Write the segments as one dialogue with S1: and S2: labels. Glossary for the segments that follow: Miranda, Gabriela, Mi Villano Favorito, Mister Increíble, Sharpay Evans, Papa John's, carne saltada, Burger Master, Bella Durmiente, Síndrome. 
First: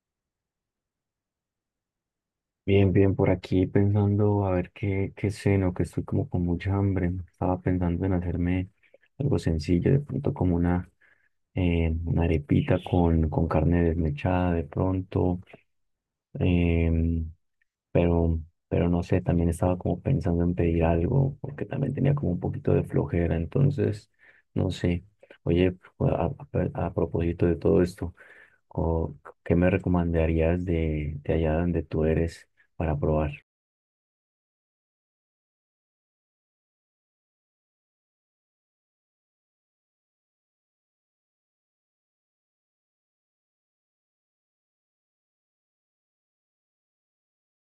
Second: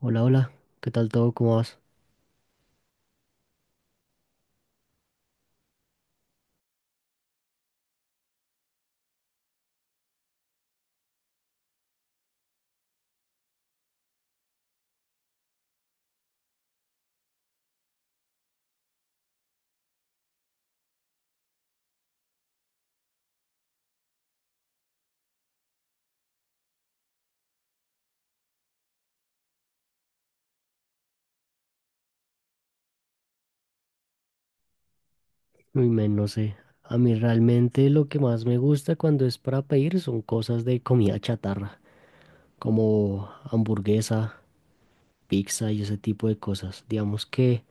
S1: Hola, hola, ¿qué tal todo? ¿Cómo vas?
S2: Bien, bien por aquí pensando a ver qué cena o que estoy como con mucha hambre. Estaba pensando en hacerme algo sencillo, de pronto como una arepita con carne desmechada de pronto. em, pero pero no sé, también estaba como pensando en pedir algo porque también tenía como un poquito de flojera, entonces no sé. Oye, a propósito de todo esto, ¿o qué me recomendarías de allá donde tú eres para probar?
S1: Uy, men, no sé. A mí realmente lo que más me gusta cuando es para pedir son cosas de comida chatarra, como hamburguesa, pizza y ese tipo de cosas. Digamos que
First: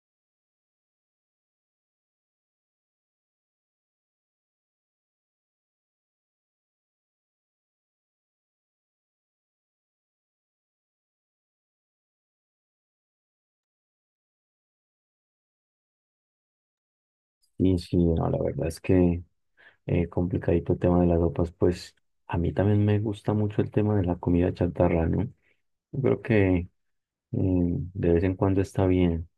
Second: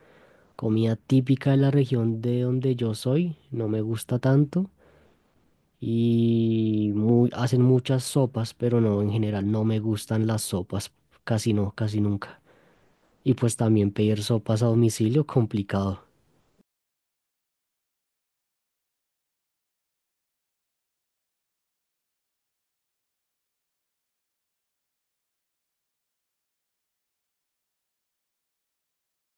S1: comida típica de la región de donde yo soy no me gusta tanto y hacen muchas sopas, pero no, en general no me gustan las sopas, casi no, casi nunca. Y pues también pedir sopas a domicilio, complicado.
S2: Y sí, no, la verdad es que complicadito el tema de las sopas. Pues a mí también me gusta mucho el tema de la comida chatarra, ¿no? Yo creo que de vez en cuando está bien.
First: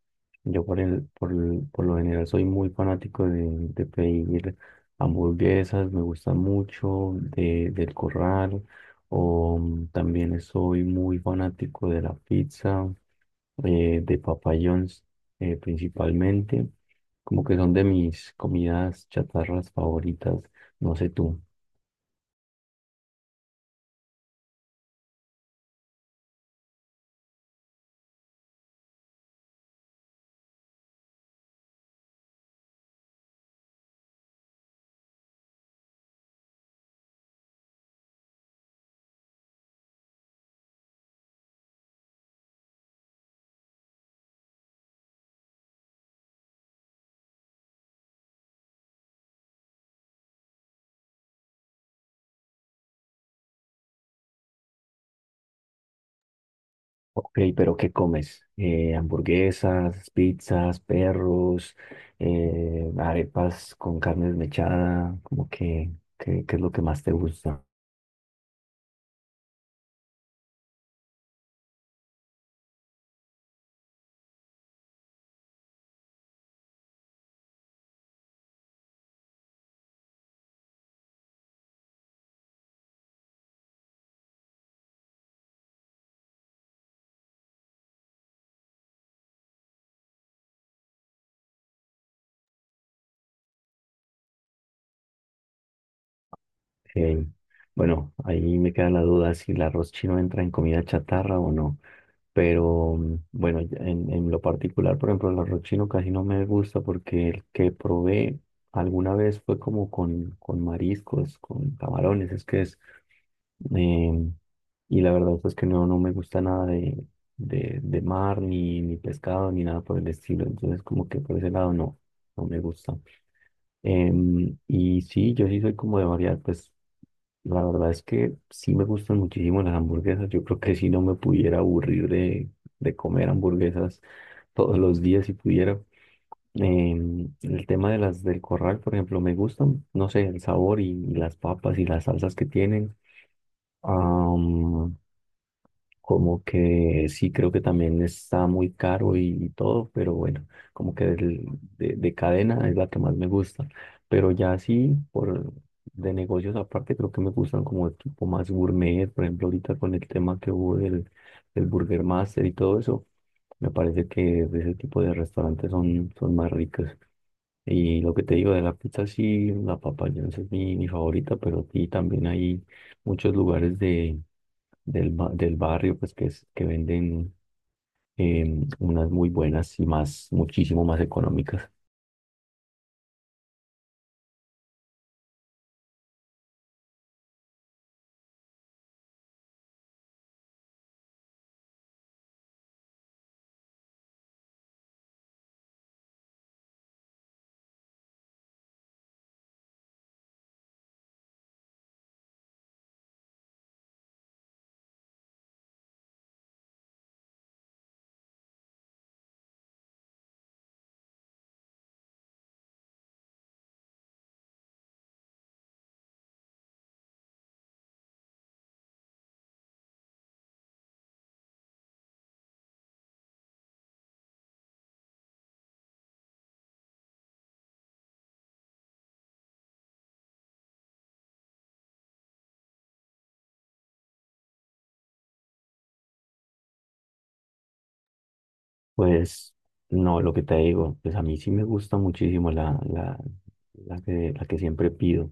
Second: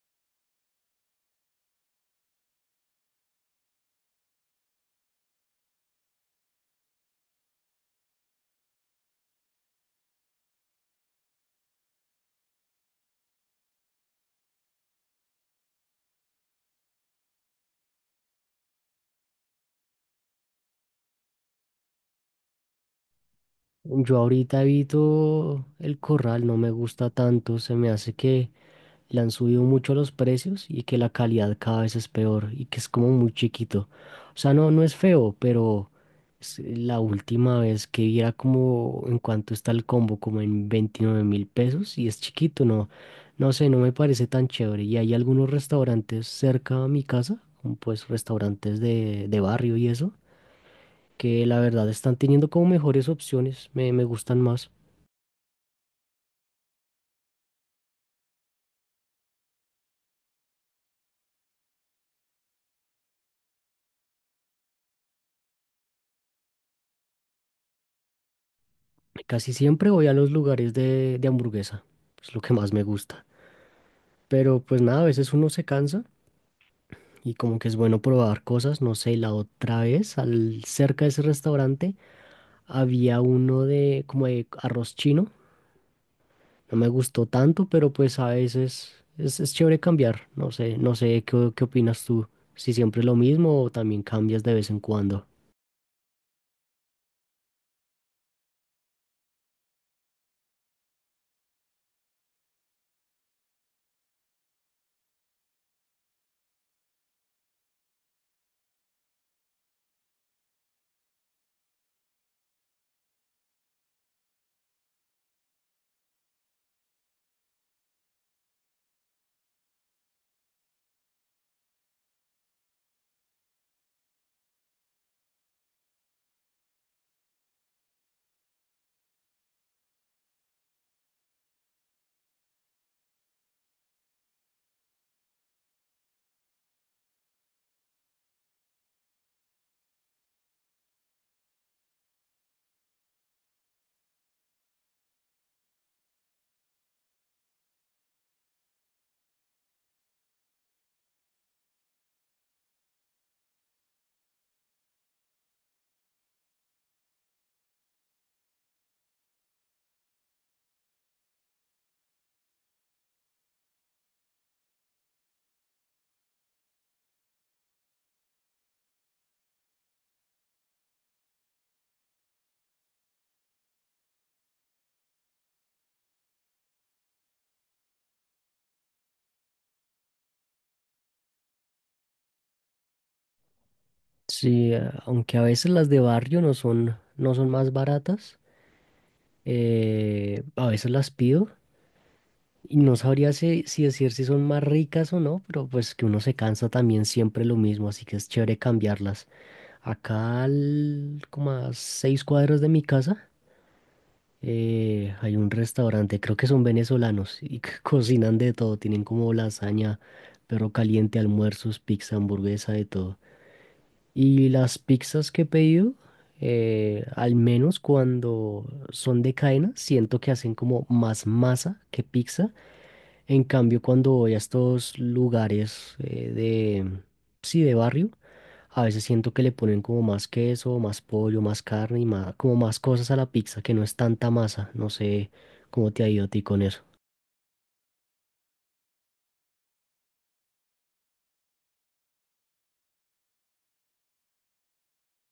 S2: Yo por lo general soy muy fanático de pedir hamburguesas, me gusta mucho del Corral, o mm, también soy muy fanático de la pizza, de Papa John's, principalmente, como que son de mis comidas chatarras favoritas, no sé tú.
S1: Yo ahorita evito el corral, no me gusta tanto, se me hace que le han subido mucho los precios y que la calidad cada vez es peor y que es como muy chiquito. O sea, no, no es feo, pero es la última vez que vi era como en cuanto está el combo, como en 29.000 pesos y es chiquito, no, no sé, no me parece tan chévere. Y hay algunos restaurantes cerca a mi casa, como pues restaurantes de barrio y eso que la verdad están teniendo como mejores opciones, me gustan más.
S2: Ok, pero ¿qué comes? Hamburguesas, pizzas, perros, arepas con carne desmechada, como que, ¿qué es lo que más te gusta?
S1: Casi siempre voy a los lugares de hamburguesa, es lo que más me gusta. Pero pues nada, a veces uno se cansa y como que es bueno probar cosas, no sé, la otra vez, al, cerca de ese restaurante, había uno de como de arroz chino, no me gustó tanto, pero pues a veces es chévere cambiar, no sé, no sé, ¿ qué opinas tú? Si siempre es lo mismo o también cambias de vez en cuando.
S2: Eh, bueno, ahí me queda la duda si el arroz chino entra en comida chatarra o no, pero mm, bueno, ya en lo particular, por ejemplo, el arroz chino casi no me gusta porque el que probé alguna vez fue como con mariscos, con camarones, es que es. Em, y la verdad es que no, no me gusta nada de mar, ni, ni pescado, ni nada por el estilo. Entonces, como que por ese lado no, no me gusta. Y sí, yo sí soy como de variedad. Pues la verdad es que sí me gustan muchísimo las hamburguesas. Yo creo que si no me pudiera aburrir de comer hamburguesas todos los días si pudiera. El tema de las del Corral, por ejemplo, me gustan, no sé, el sabor y las papas y las salsas que tienen. Am, Como que sí creo que también está muy caro y todo, pero bueno, como que de cadena es la que más me gusta. Pero ya sí, por, de negocios aparte, creo que me gustan como de tipo más gourmet. Por ejemplo, ahorita con el tema que hubo del Burger Master y todo eso, me parece que ese tipo de restaurantes son, son más ricos. Y lo que te digo de la pizza, sí, la Papa John's es mi favorita, pero aquí también hay muchos lugares del barrio pues que, que venden unas muy buenas y más, muchísimo más económicas.
S1: Sí, aunque a veces las de barrio no son, no son más baratas, a veces las pido. Y no sabría si decir si son más ricas o no, pero pues que uno se cansa también siempre lo mismo, así que es chévere cambiarlas. Acá, como a seis cuadras de mi casa, hay un restaurante, creo que son venezolanos y que cocinan de todo, tienen como lasaña, perro caliente, almuerzos, pizza, hamburguesa, de todo. Y las pizzas que he pedido, al menos cuando son de cadena, siento que hacen como más masa que pizza, en cambio, cuando voy a estos lugares sí, de barrio, a veces siento que le ponen como más queso, más pollo, más carne y más, como más cosas a la pizza, que no es tanta masa. No sé cómo te ha ido a ti con eso.
S2: Pues no, lo que te digo, pues a mí sí me gusta muchísimo la que siempre pido.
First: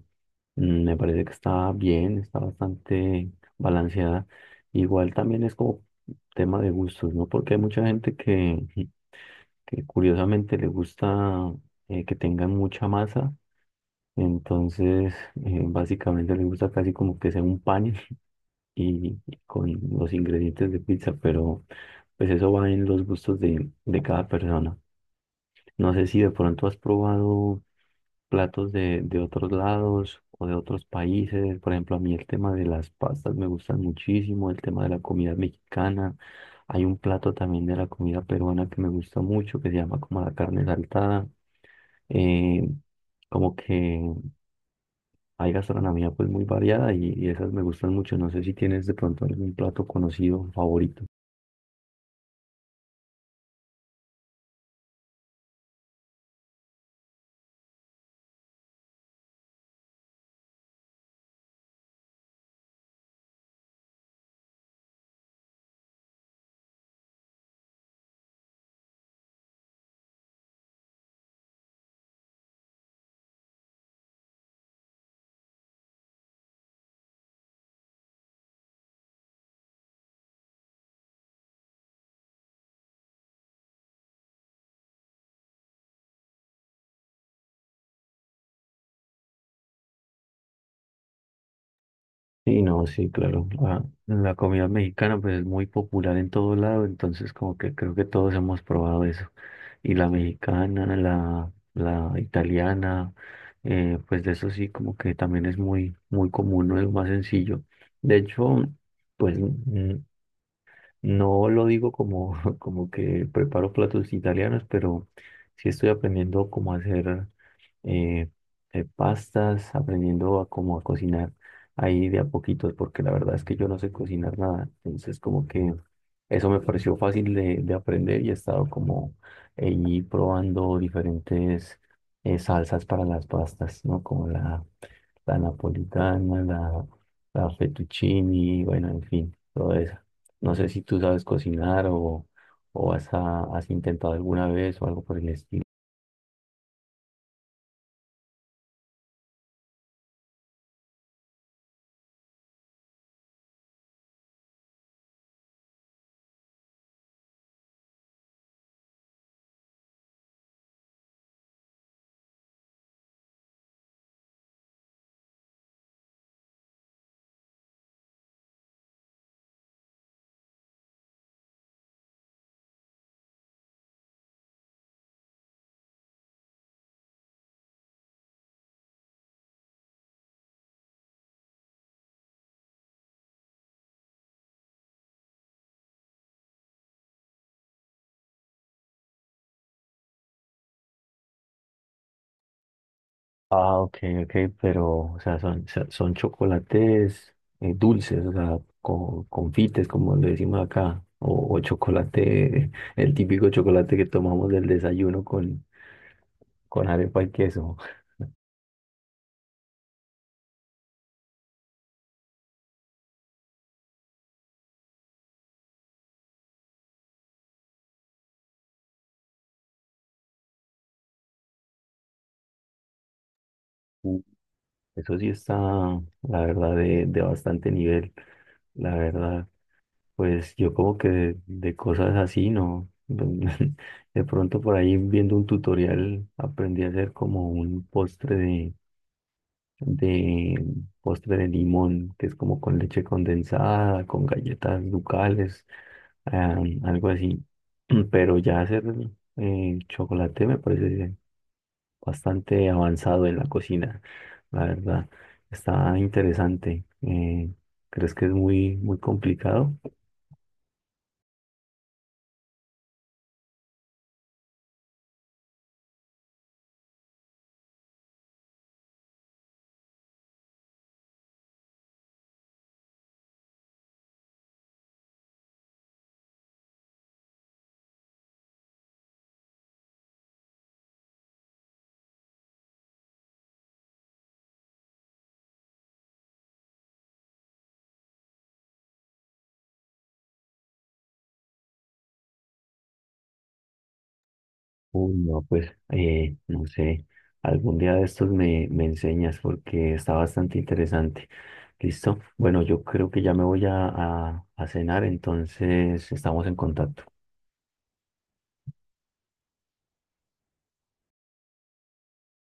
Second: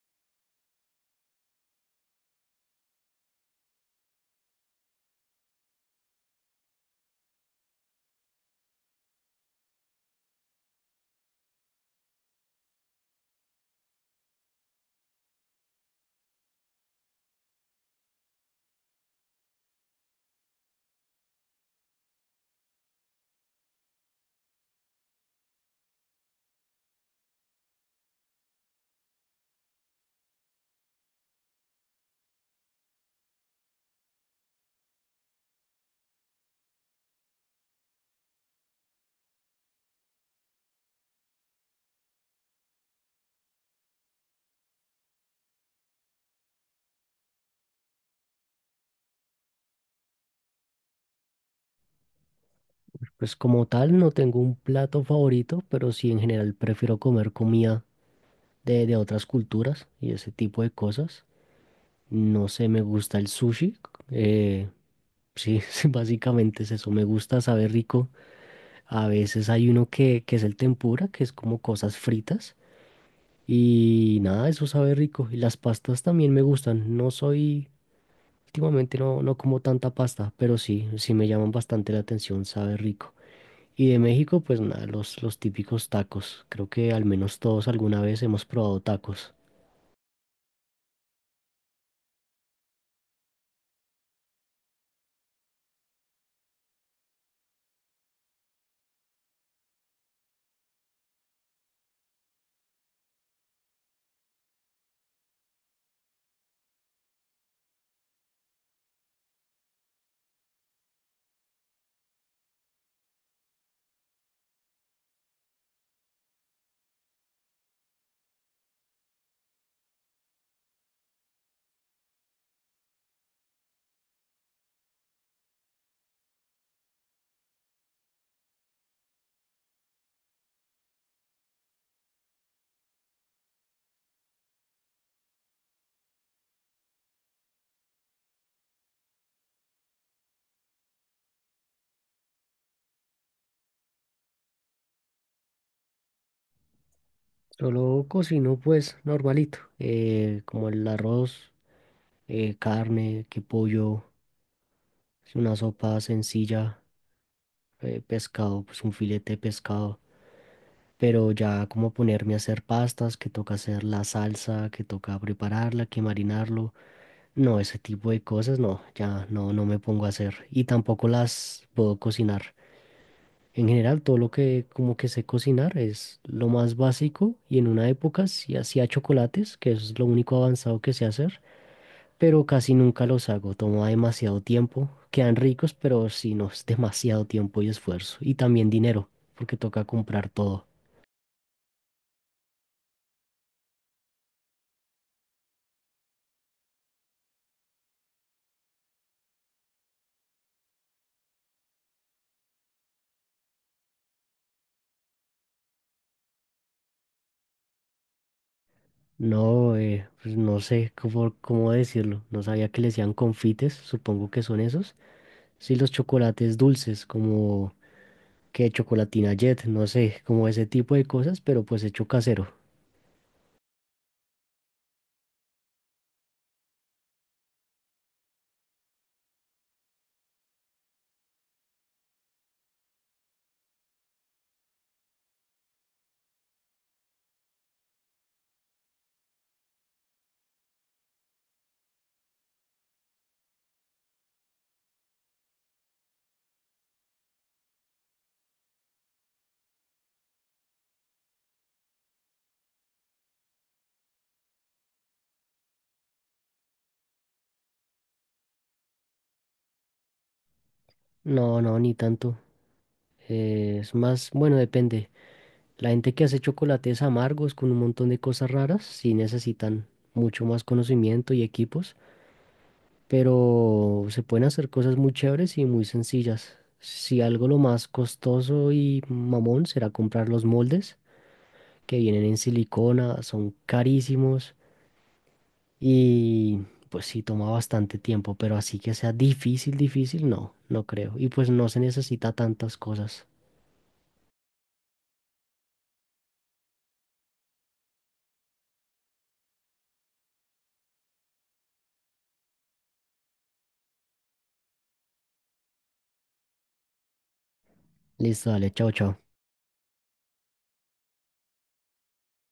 S2: Mm, me parece que está bien, está bastante balanceada. Igual también es como tema de gustos, ¿no? Porque hay mucha gente que curiosamente le gusta que tengan mucha masa, entonces básicamente le gusta casi como que sea un pan y con los ingredientes de pizza, pero pues eso va en los gustos de cada persona. No sé si de pronto has probado platos de otros lados o de otros países. Por ejemplo, a mí el tema de las pastas me gustan muchísimo, el tema de la comida mexicana. Hay un plato también de la comida peruana que me gusta mucho, que se llama como la carne saltada. Eh, Como que hay gastronomía pues muy variada y esas me gustan mucho. No sé si tienes de pronto algún plato conocido favorito.
S1: Pues como tal, no tengo un plato favorito, pero sí en general prefiero comer comida de otras culturas y ese tipo de cosas. No sé, me gusta el sushi. Eh, sí, básicamente es eso. Me gusta, sabe rico. A veces hay uno que es el tempura, que es como cosas fritas. Y nada, eso sabe rico. Y las pastas también me gustan. No soy, últimamente no, no como tanta pasta, pero sí, sí me llaman bastante la atención, sabe rico. Y de México, pues nada, los típicos tacos. Creo que al menos todos alguna vez hemos probado tacos.
S2: Sí, no, sí, claro. La comida mexicana pues es muy popular en todo lado, entonces como que creo que todos hemos probado eso. Y la mexicana, la italiana, pues de eso sí como que también es muy, muy común, no es lo más sencillo. De hecho, pues mm, no lo digo como, como que preparo platos italianos, pero sí estoy aprendiendo cómo hacer eh, pastas, aprendiendo a cómo a cocinar ahí de a poquitos, porque la verdad es que yo no sé cocinar nada. Entonces, como que eso me pareció fácil de aprender y he estado como ahí probando diferentes salsas para las pastas, ¿no? Como la napolitana, la fettuccini, bueno, en fin, todo eso. No sé si tú sabes cocinar o has, ah, has intentado alguna vez o algo por el estilo.
S1: Solo cocino pues normalito, como el arroz, carne, que pollo, una sopa sencilla, pescado, pues un filete de pescado. Pero ya como ponerme a hacer pastas, que toca hacer la salsa, que toca prepararla, que marinarlo, no, ese tipo de cosas no, ya no, no me pongo a hacer y tampoco las puedo cocinar. En general, todo lo que como que sé cocinar es lo más básico y en una época sí hacía chocolates, que eso es lo único avanzado que sé hacer, pero casi nunca los hago, toma demasiado tiempo, quedan ricos, pero sí, no, es demasiado tiempo y esfuerzo y también dinero, porque toca comprar todo.
S2: Ah, ok, ok, pero, o sea, son, son chocolates dulces, o sea, confites, como le decimos acá, o chocolate, el típico chocolate que tomamos del desayuno con arepa y queso.
S1: No, pues no sé cómo, cómo decirlo. No sabía que le decían confites, supongo que son esos. Sí, los chocolates dulces, como que chocolatina Jet, no sé, como ese tipo de cosas, pero pues hecho casero.
S2: Uh, Eso sí está, la verdad, de bastante nivel, la verdad. Pues yo como que de cosas así, ¿no? De pronto por ahí viendo un tutorial aprendí a hacer como un postre de postre de limón, que es como con leche condensada, con galletas ducales, ah, algo así. Pero ya hacer chocolate me parece bastante avanzado en la cocina, la verdad. Está interesante. ¿Crees que es muy, muy complicado?
S1: No, no, ni tanto. Es más, bueno, depende. La gente que hace chocolates amargos con un montón de cosas raras, sí necesitan mucho más conocimiento y equipos. Pero se pueden hacer cosas muy chéveres y muy sencillas. Si algo lo más costoso y mamón será comprar los moldes que vienen en silicona, son carísimos y pues sí toma bastante tiempo, pero así que sea difícil, difícil, no, no creo. Y pues no se necesita tantas cosas.
S2: Uy, no, pues no sé, algún día de estos me enseñas porque está bastante interesante. ¿Listo? Bueno, yo creo que ya me voy a cenar, entonces estamos en contacto.
S1: Listo, dale, chao, chao.